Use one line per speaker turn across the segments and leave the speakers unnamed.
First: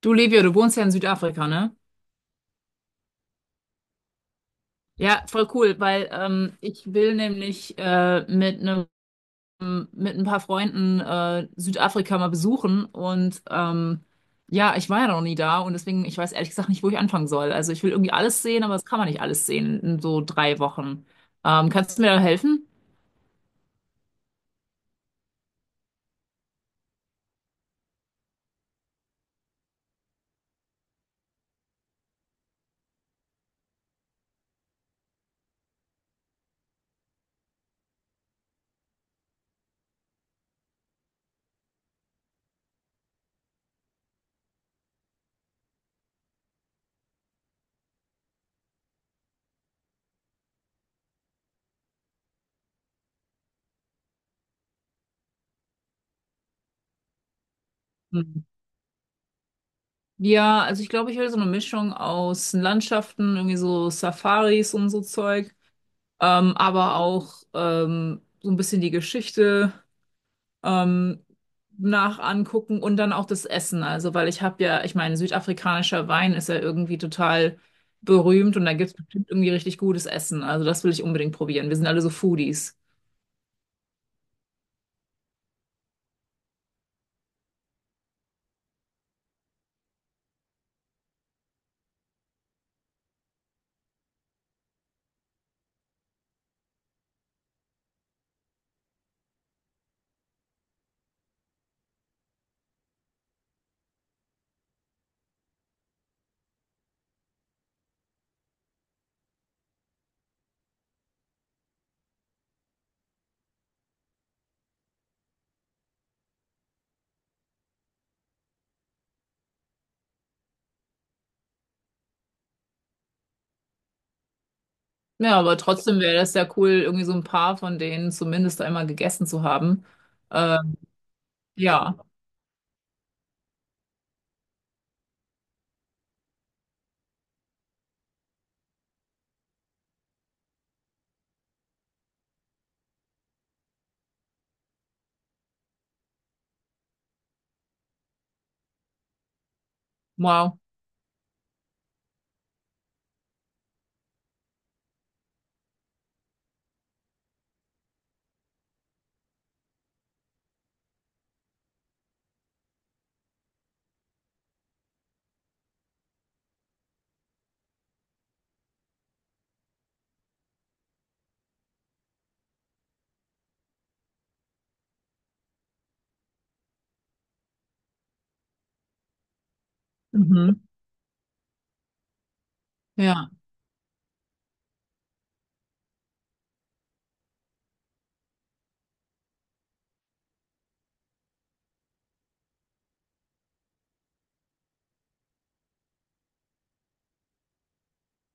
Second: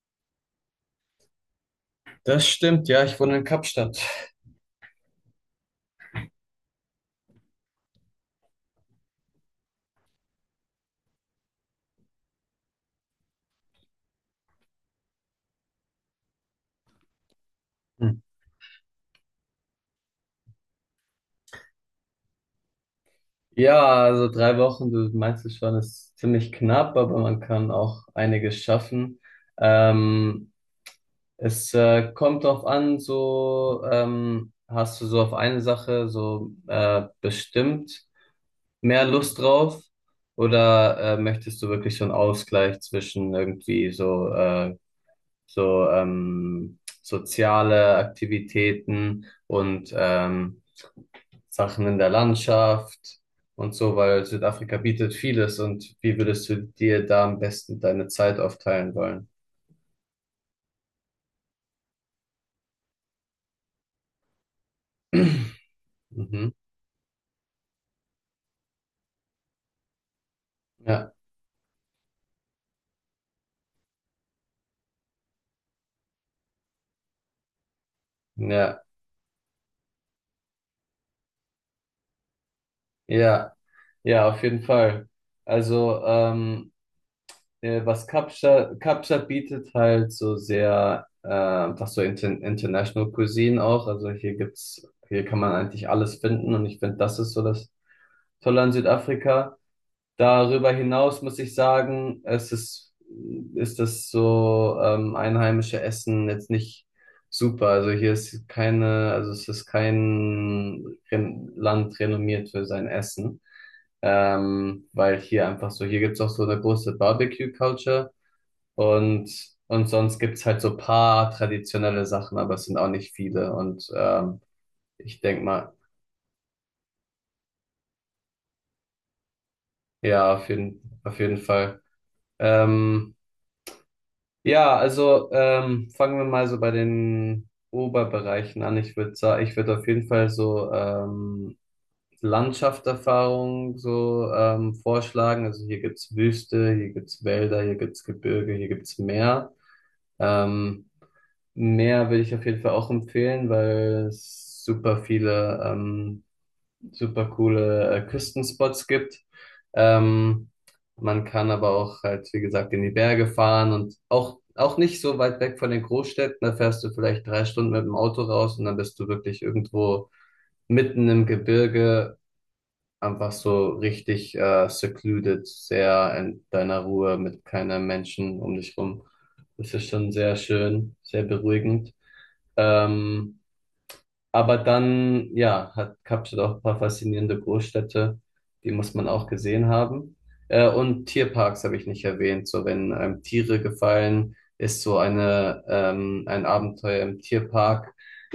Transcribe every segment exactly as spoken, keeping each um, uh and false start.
Du, Livio, du wohnst ja in Südafrika, ne?
Das stimmt, ja, ich wohne in Kapstadt.
Ja, voll cool, weil ähm, ich will nämlich äh, mit einem mit ein paar Freunden äh, Südafrika mal besuchen und ähm, ja, ich war ja noch nie da und deswegen, ich weiß ehrlich gesagt nicht, wo ich anfangen soll. Also ich will
Hm.
irgendwie alles sehen, aber das kann man nicht alles sehen in so drei Wochen. Ähm, kannst du mir da helfen?
Ja, also drei Wochen, du meinst es schon, ist ziemlich knapp, aber man kann auch einiges schaffen. Ähm, es äh, kommt drauf an, so ähm, hast du so auf eine Sache so äh, bestimmt mehr Lust drauf oder äh, möchtest du wirklich so einen Ausgleich zwischen irgendwie so, äh, so ähm, soziale Aktivitäten und ähm, Sachen in der Landschaft und so, weil Südafrika bietet vieles und wie würdest du dir da am besten deine Zeit
Hm.
aufteilen wollen?
Ja, also ich glaube, ich will so eine Mischung aus Landschaften, irgendwie so Safaris und so Zeug,
Mhm.
ähm, aber auch ähm, so ein bisschen die Geschichte,
Ja,
ähm, nach angucken und dann auch das Essen. Also, weil ich habe ja, ich meine, südafrikanischer Wein ist ja irgendwie total berühmt und da
ja,
gibt es bestimmt irgendwie richtig gutes Essen. Also, das will ich unbedingt probieren. Wir sind alle so Foodies.
ja, ja, auf jeden Fall. Also, ähm, äh, was Kapstadt, Kapstadt bietet halt so sehr, äh, was so inter International Cuisine auch. Also hier gibt's, hier kann man eigentlich alles finden und ich finde, das ist so das Tolle an Südafrika. Darüber hinaus muss ich sagen, es ist, ist das so ähm, einheimische Essen jetzt nicht super. Also hier ist keine, also es ist kein Ren Land renommiert für sein Essen. Ähm, weil hier einfach so, hier gibt's auch so eine große Barbecue-Culture und, und sonst gibt's halt so paar traditionelle Sachen, aber es sind auch nicht viele. Und ähm, ich
Ja,
denk
aber
mal,
trotzdem wäre das ja cool, irgendwie so ein paar von denen zumindest einmal gegessen zu haben.
ja, auf
Ähm,
jeden, auf jeden Fall.
ja,
Ähm, Ja, also ähm, fangen wir mal so bei den Oberbereichen an. Ich würde sagen, ich würde auf jeden Fall so ähm, Landschaftserfahrung so ähm, vorschlagen. Also hier gibt's Wüste, hier gibt's Wälder, hier gibt's Gebirge, hier gibt's Meer.
wow.
Ähm, Meer würde ich auf jeden Fall auch empfehlen, weil es super viele ähm, super coole äh, Küstenspots gibt. Ähm, man kann aber auch halt, wie gesagt, in die Berge fahren und auch, auch nicht so weit weg von den Großstädten. Da fährst du vielleicht drei Stunden mit dem Auto raus und dann bist du wirklich irgendwo mitten im Gebirge, einfach so richtig äh, secluded, sehr in deiner Ruhe mit keiner Menschen um dich rum. Das ist schon sehr
Mhm.
schön, sehr beruhigend.
Ja.
Ähm, aber dann, ja, hat Kapstadt auch ein paar faszinierende Großstädte, die muss man auch gesehen haben. Äh, und Tierparks habe ich nicht erwähnt. So, wenn einem Tiere gefallen, ist so eine, ähm, ein Abenteuer im Tierpark.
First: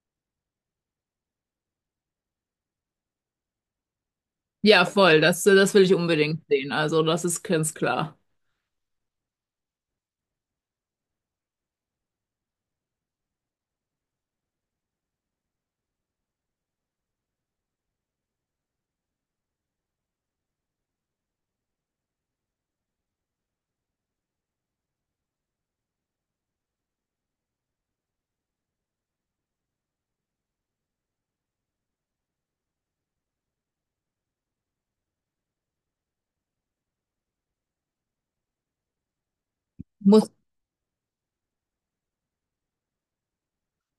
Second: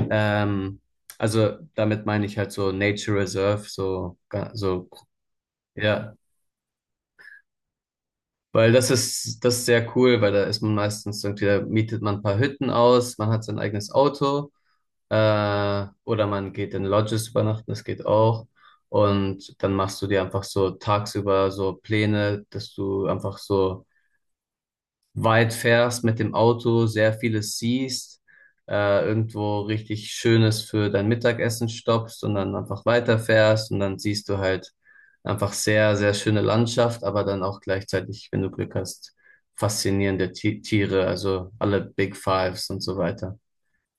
Ähm, also damit meine ich halt so Nature Reserve, so, ga-
Ja,
so,
voll. Das, das will ich
ja.
unbedingt sehen. Also, das ist ganz klar.
Weil das ist, das ist sehr cool, weil da ist man meistens irgendwie, da mietet man ein paar Hütten aus, man hat sein eigenes Auto. Äh, oder man geht in Lodges übernachten, das geht auch. Und dann machst du dir einfach so tagsüber so Pläne, dass du einfach so weit fährst mit dem Auto, sehr vieles siehst, äh, irgendwo richtig Schönes für dein Mittagessen stoppst und dann einfach weiterfährst und dann siehst du halt einfach sehr, sehr schöne Landschaft, aber dann auch gleichzeitig, wenn du Glück hast, faszinierende
Muss
Ti- Tiere, also alle Big Fives und so weiter.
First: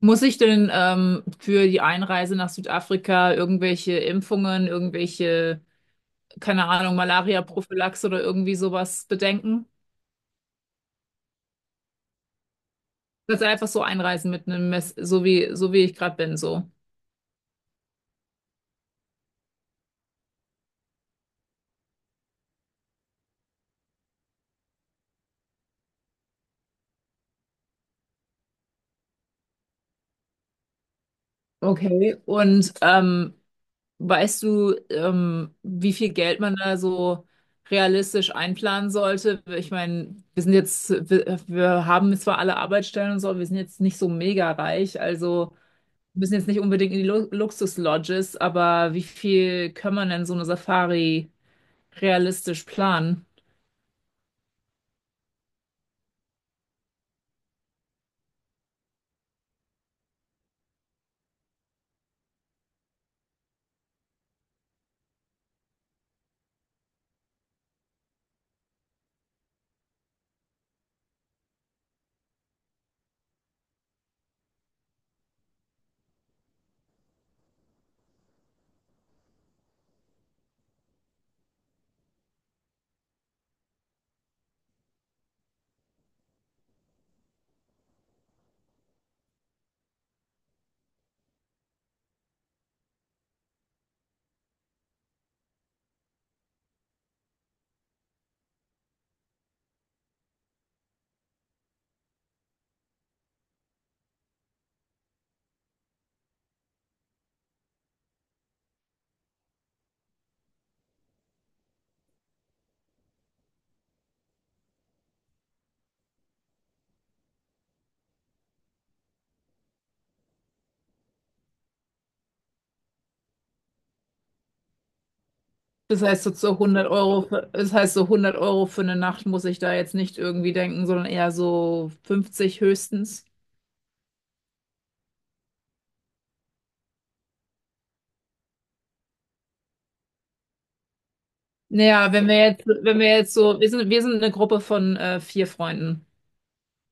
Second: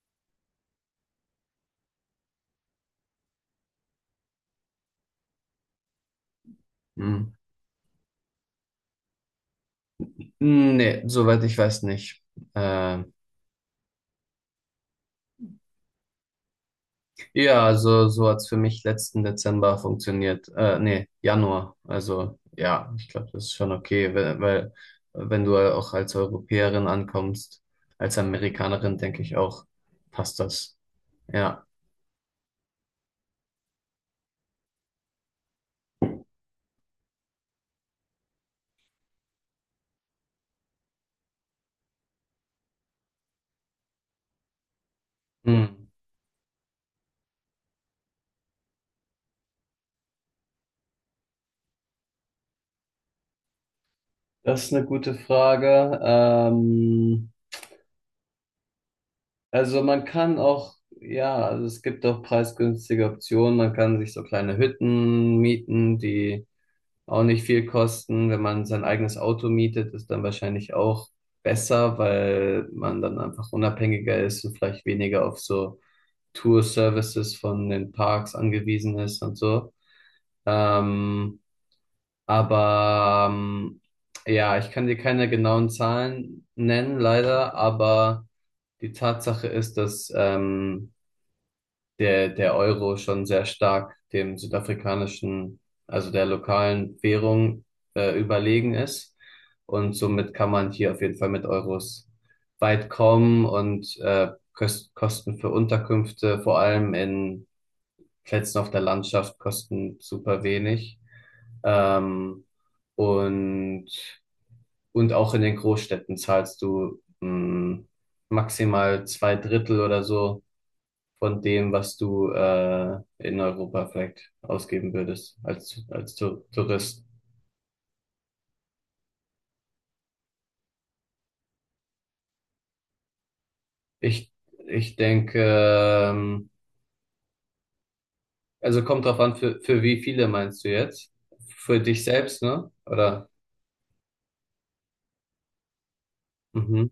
Muss ich denn ähm, für die Einreise nach Südafrika irgendwelche Impfungen, irgendwelche, keine Ahnung,
Mhm.
Malaria-Prophylaxe oder irgendwie sowas bedenken?
Hm, nee, soweit ich weiß nicht. Äh,
Dass einfach so einreisen mit einem Mess, so wie, so wie ich gerade bin, so.
ja, also so hat's für mich letzten Dezember funktioniert. Äh, nee, Januar. Also ja, ich glaube, das ist schon okay, weil, weil wenn du auch als Europäerin ankommst, als Amerikanerin, denke ich auch, passt das. Ja.
Okay. Und ähm, weißt du, ähm, wie viel Geld man da so realistisch einplanen sollte? Ich meine, wir sind jetzt, wir, wir haben zwar alle Arbeitsstellen und so, aber wir sind jetzt nicht so mega reich, also.
Hm.
Wir müssen jetzt nicht unbedingt in die Lu Luxus-Lodges, aber wie viel kann man denn so eine Safari realistisch planen?
Das ist eine gute Frage. Ähm, also man kann auch, ja, also es gibt auch preisgünstige Optionen. Man kann sich so kleine Hütten mieten, die auch nicht viel kosten. Wenn man sein eigenes Auto mietet, ist dann wahrscheinlich auch besser, weil man dann einfach unabhängiger ist und vielleicht weniger auf so Tour-Services von den Parks angewiesen ist und so. Ähm, aber ähm, ja, ich kann dir keine genauen Zahlen nennen, leider, aber die Tatsache ist, dass ähm, der, der Euro schon sehr stark dem südafrikanischen, also der lokalen Währung äh, überlegen ist. Und somit kann man hier auf jeden Fall mit Euros weit kommen und äh, Köst Kosten für Unterkünfte, vor allem in Plätzen auf der Landschaft, kosten super wenig. Ähm, und, und auch in den Großstädten zahlst du mh, maximal zwei Drittel oder so von dem, was du äh, in Europa vielleicht ausgeben würdest als,
Das
als
heißt so
Tour-
zu 100
Tourist.
Euro, für, das heißt so hundert Euro für eine Nacht muss ich da jetzt nicht irgendwie denken, sondern eher so fünfzig höchstens.
Ich, ich denke, ähm, also kommt drauf an, für, für wie viele meinst du jetzt? Für dich
Naja, wenn wir
selbst,
jetzt,
ne?
wenn wir
Oder?
jetzt so, wir sind, wir sind eine Gruppe von äh, vier Freunden.
Mhm.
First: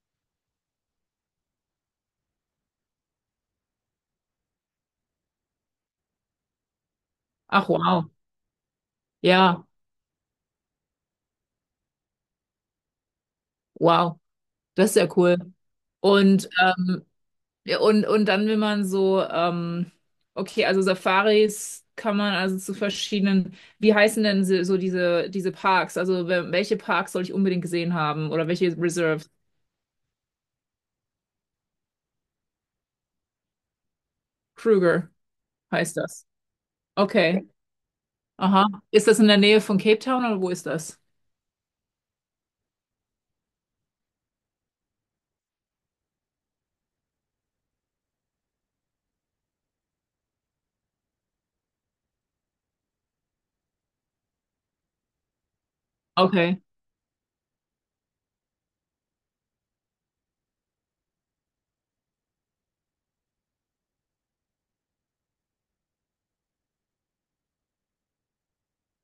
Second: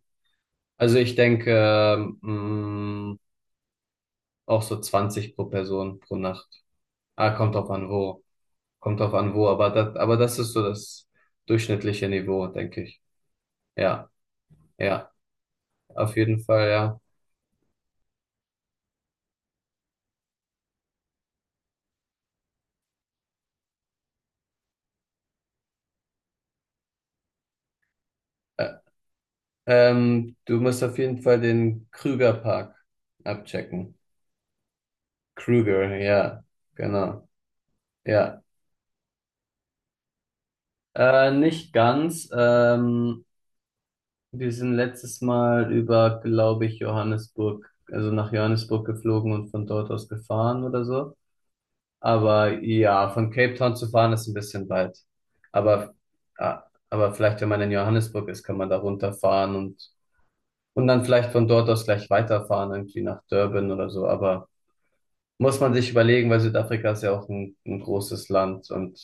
Also ich denke, ähm, mh, auch so zwanzig pro Person pro Nacht. Ah, kommt
Ach
drauf an,
wow,
wo. Kommt drauf an, wo.
ja,
Aber das, aber das ist so das durchschnittliche Niveau, denke ich. Ja,
wow, das ist ja
ja,
cool.
auf jeden
Und
Fall, ja.
ähm, ja, Und, und dann will man so, ähm, okay, also Safaris kann man also zu verschiedenen, wie heißen denn so so diese, diese Parks? Also wel- welche Parks soll ich unbedingt gesehen haben oder welche Reserves?
Ähm, du musst auf jeden Fall den Krüger Park abchecken.
Kruger
Krüger,
heißt das.
ja, genau,
Okay,
ja.
aha. Ist das in der Nähe von Cape Town oder wo ist das?
Äh, nicht ganz. Ähm, wir sind letztes Mal über, glaube ich, Johannesburg, also nach Johannesburg geflogen und von dort aus gefahren oder so. Aber ja, von Cape Town zu fahren ist ein bisschen weit. Aber,
Okay.
ah, aber vielleicht, wenn man in Johannesburg ist, kann man da runterfahren und, und dann vielleicht von dort aus gleich weiterfahren, irgendwie nach Durban oder so. Aber muss man sich überlegen, weil Südafrika ist ja auch ein, ein großes Land und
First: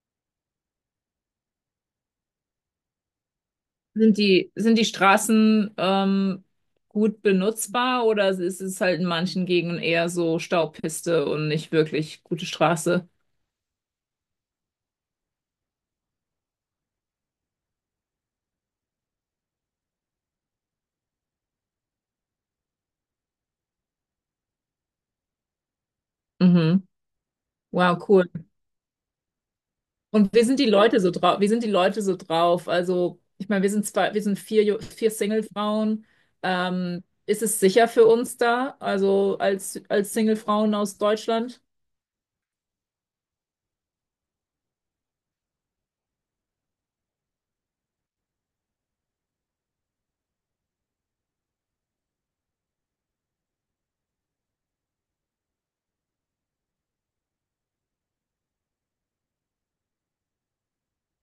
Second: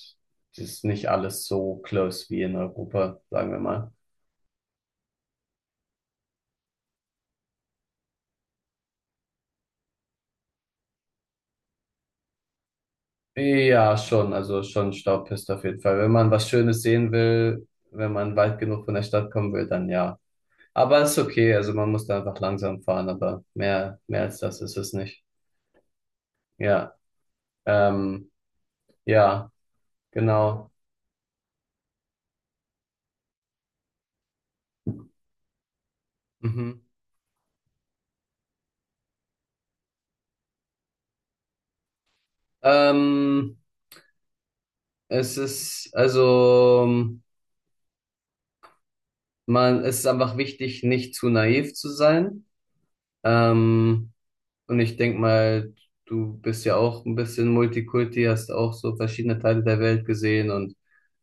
es ist nicht alles so close wie in Europa, sagen wir mal.
Sind die, sind die Straßen ähm, gut benutzbar oder ist es halt in manchen Gegenden eher so Staubpiste und nicht wirklich gute Straße?
Ja, schon, also schon Staubpiste auf jeden Fall. Wenn man was Schönes sehen will, wenn man weit genug von der Stadt kommen will, dann ja. Aber es ist okay, also man muss da einfach langsam fahren, aber mehr, mehr als das ist es nicht.
Mhm.
Ja,
Wow, cool.
ähm, ja,
Und wie sind die
genau.
Leute so drauf? Wie sind die Leute so drauf? Also, ich meine, wir sind zwei, wir sind vier, Ju- vier Single-Frauen.
Mhm.
Ähm, ist es sicher für uns da? Also als, als Single-Frauen aus Deutschland?
Ähm, es ist, also, man, es ist einfach wichtig, nicht zu naiv zu sein. Ähm, und ich denk mal, du bist ja auch ein bisschen Multikulti, hast auch so verschiedene Teile der Welt gesehen und,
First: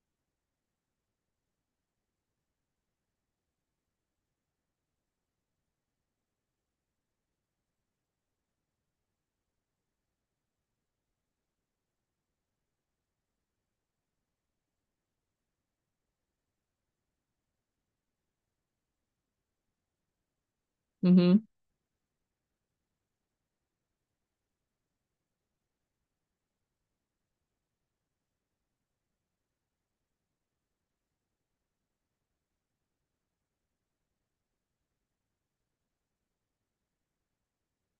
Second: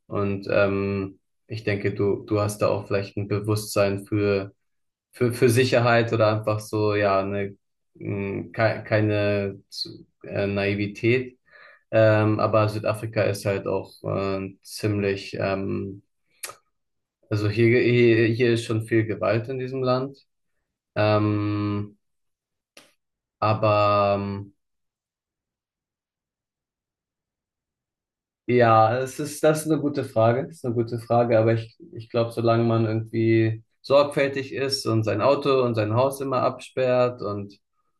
und ähm, ich denke, du, du hast da auch vielleicht ein Bewusstsein für, für, für Sicherheit oder einfach so, ja, eine, mh, ke keine zu- äh, Naivität. Ähm, aber Südafrika ist halt auch äh, ziemlich, ähm, also hier, hier, hier ist schon viel Gewalt in diesem Land.
Mhm.
Ähm, aber ähm, Ja, das ist, das ist eine gute Frage. Das ist eine gute Frage, aber ich, ich glaube, solange man irgendwie sorgfältig ist und sein Auto und sein Haus immer absperrt und,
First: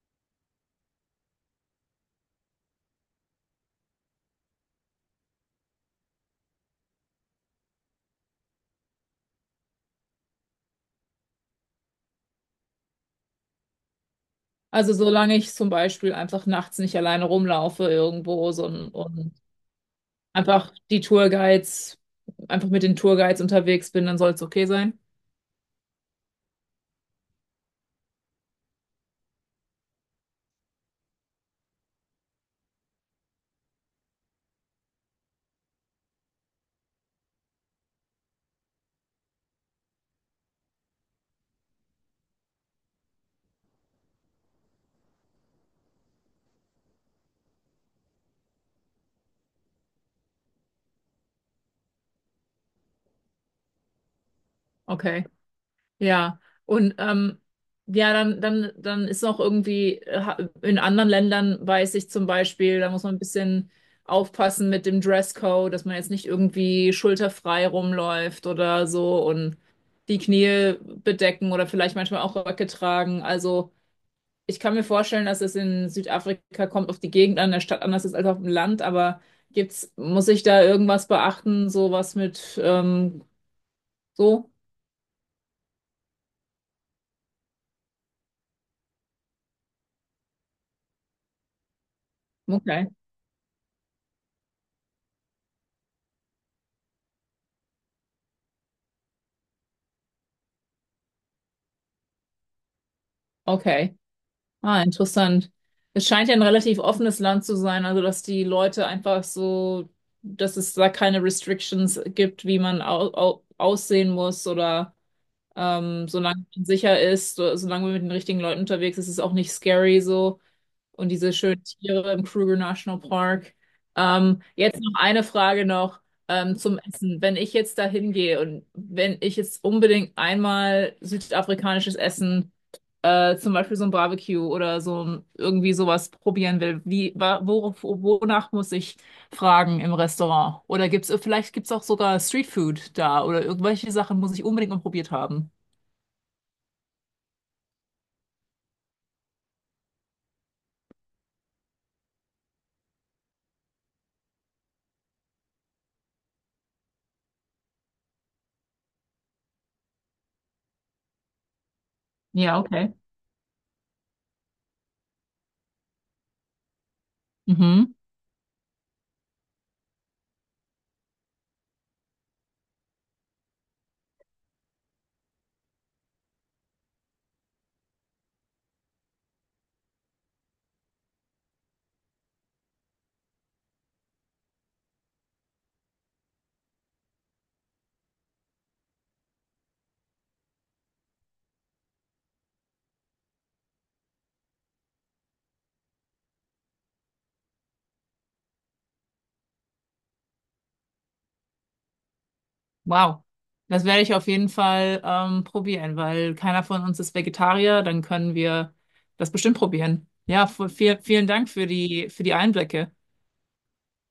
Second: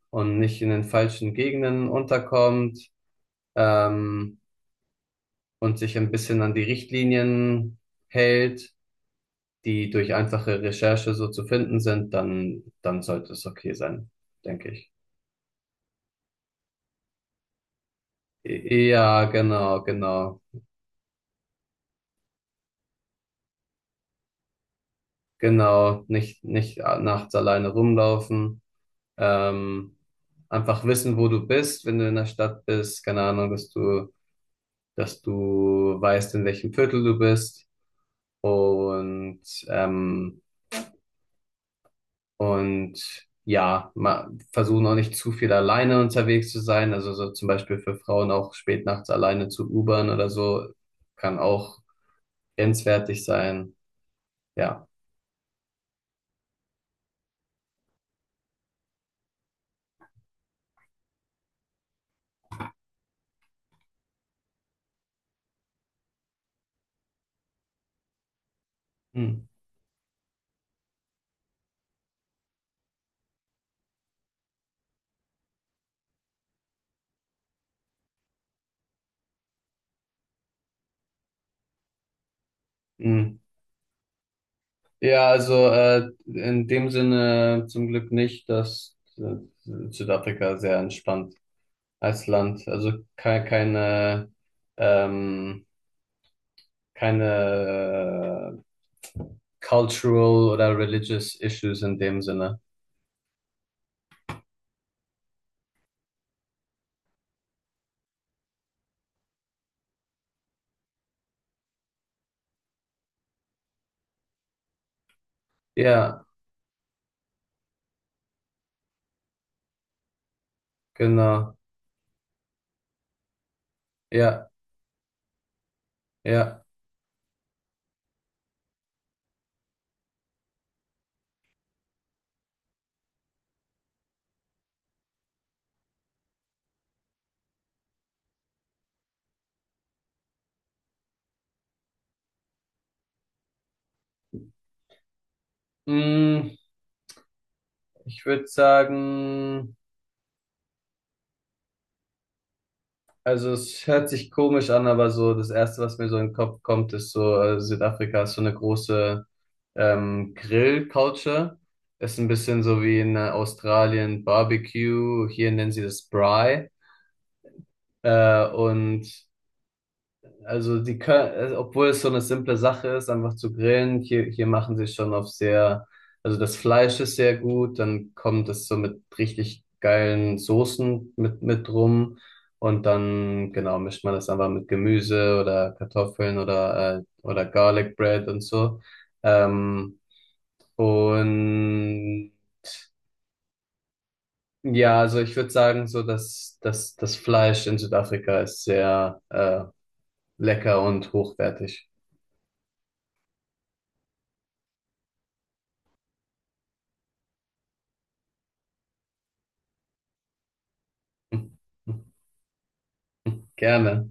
und nicht in den falschen Gegenden unterkommt, ähm, und sich ein bisschen an die Richtlinien hält, die durch einfache Recherche so zu finden sind, dann, dann sollte es okay sein, denke ich.
Also, solange ich zum Beispiel einfach nachts nicht alleine rumlaufe irgendwo so, und
Ja,
und
genau, genau,
einfach die Tourguides, einfach mit den Tourguides unterwegs bin, dann soll es okay sein.
genau. Nicht, nicht nachts alleine rumlaufen. Ähm, einfach wissen, wo du bist, wenn du in der Stadt bist. Keine Ahnung, dass du, dass du weißt, in welchem Viertel du bist. Und, ähm, und ja, ma- versuchen auch nicht zu viel alleine unterwegs zu sein. Also so zum Beispiel für Frauen auch spät nachts alleine zu Ubern oder so, kann auch grenzwertig sein. Ja.
Okay. Ja, und ähm, ja, dann, dann, dann ist noch irgendwie, äh, ha- in anderen Ländern weiß ich zum Beispiel, da muss man ein bisschen aufpassen mit dem Dresscode, dass man jetzt nicht irgendwie schulterfrei rumläuft oder so
Hm.
und die Knie bedecken oder vielleicht manchmal auch Röcke tragen. Also ich kann mir vorstellen, dass es in Südafrika kommt auf die Gegend an der Stadt anders ist als auf dem Land, aber gibt's, muss ich da irgendwas beachten, sowas mit ähm,
Hm.
so?
Ja, also äh, in dem Sinne zum Glück nicht, dass äh, Südafrika sehr entspannt als Land.
Okay,
Also keine, keine, ähm, keine äh, cultural oder religious issues in dem Sinne.
okay. Ah, interessant. Es scheint ja ein relativ offenes Land zu sein, also dass die Leute einfach so, dass es da keine Restrictions gibt, wie man au au aussehen muss oder ähm,
Ja,
solange man sicher ist, so- solange man mit den richtigen Leuten unterwegs ist, ist es auch nicht scary so und diese
genau.
schönen Tiere im Kruger National Park. Ähm,
Ja,
jetzt noch eine Frage noch ähm,
ja.
zum Essen. Wenn ich jetzt da hingehe und wenn ich jetzt unbedingt einmal südafrikanisches Essen, äh, zum Beispiel so ein Barbecue oder so ein, irgendwie sowas probieren will, wie, wa- wo, wo- wonach muss ich fragen im Restaurant? Oder gibt's, vielleicht gibt's auch sogar Streetfood da oder irgendwelche Sachen muss ich unbedingt mal probiert haben.
Mm, ich würde sagen, also es hört sich komisch an, aber so das Erste, was mir so in den Kopf kommt, ist so, äh, Südafrika ist so eine große ähm, Grill-Culture. Ist ein
Ja,
bisschen so
okay.
wie in äh, Australien Barbecue. Hier nennen sie das Braai.
Mhm.
Äh, und Also die können, also obwohl es so eine simple Sache ist, einfach zu grillen, hier, hier machen sie schon auf sehr, also das Fleisch ist sehr gut, dann kommt es so mit richtig geilen Soßen mit, mit rum und dann, genau, mischt man das einfach mit Gemüse oder Kartoffeln oder, äh, oder Garlic Bread und so. Ähm, und ja, also ich würde sagen, so dass das, das Fleisch in Südafrika ist sehr, äh, lecker und hochwertig.
Wow. Das werde ich auf jeden Fall ähm, probieren, weil keiner von uns ist Vegetarier, dann können wir das bestimmt probieren. Ja, v- viel, vielen Dank für die, für die Einblicke.
Gerne.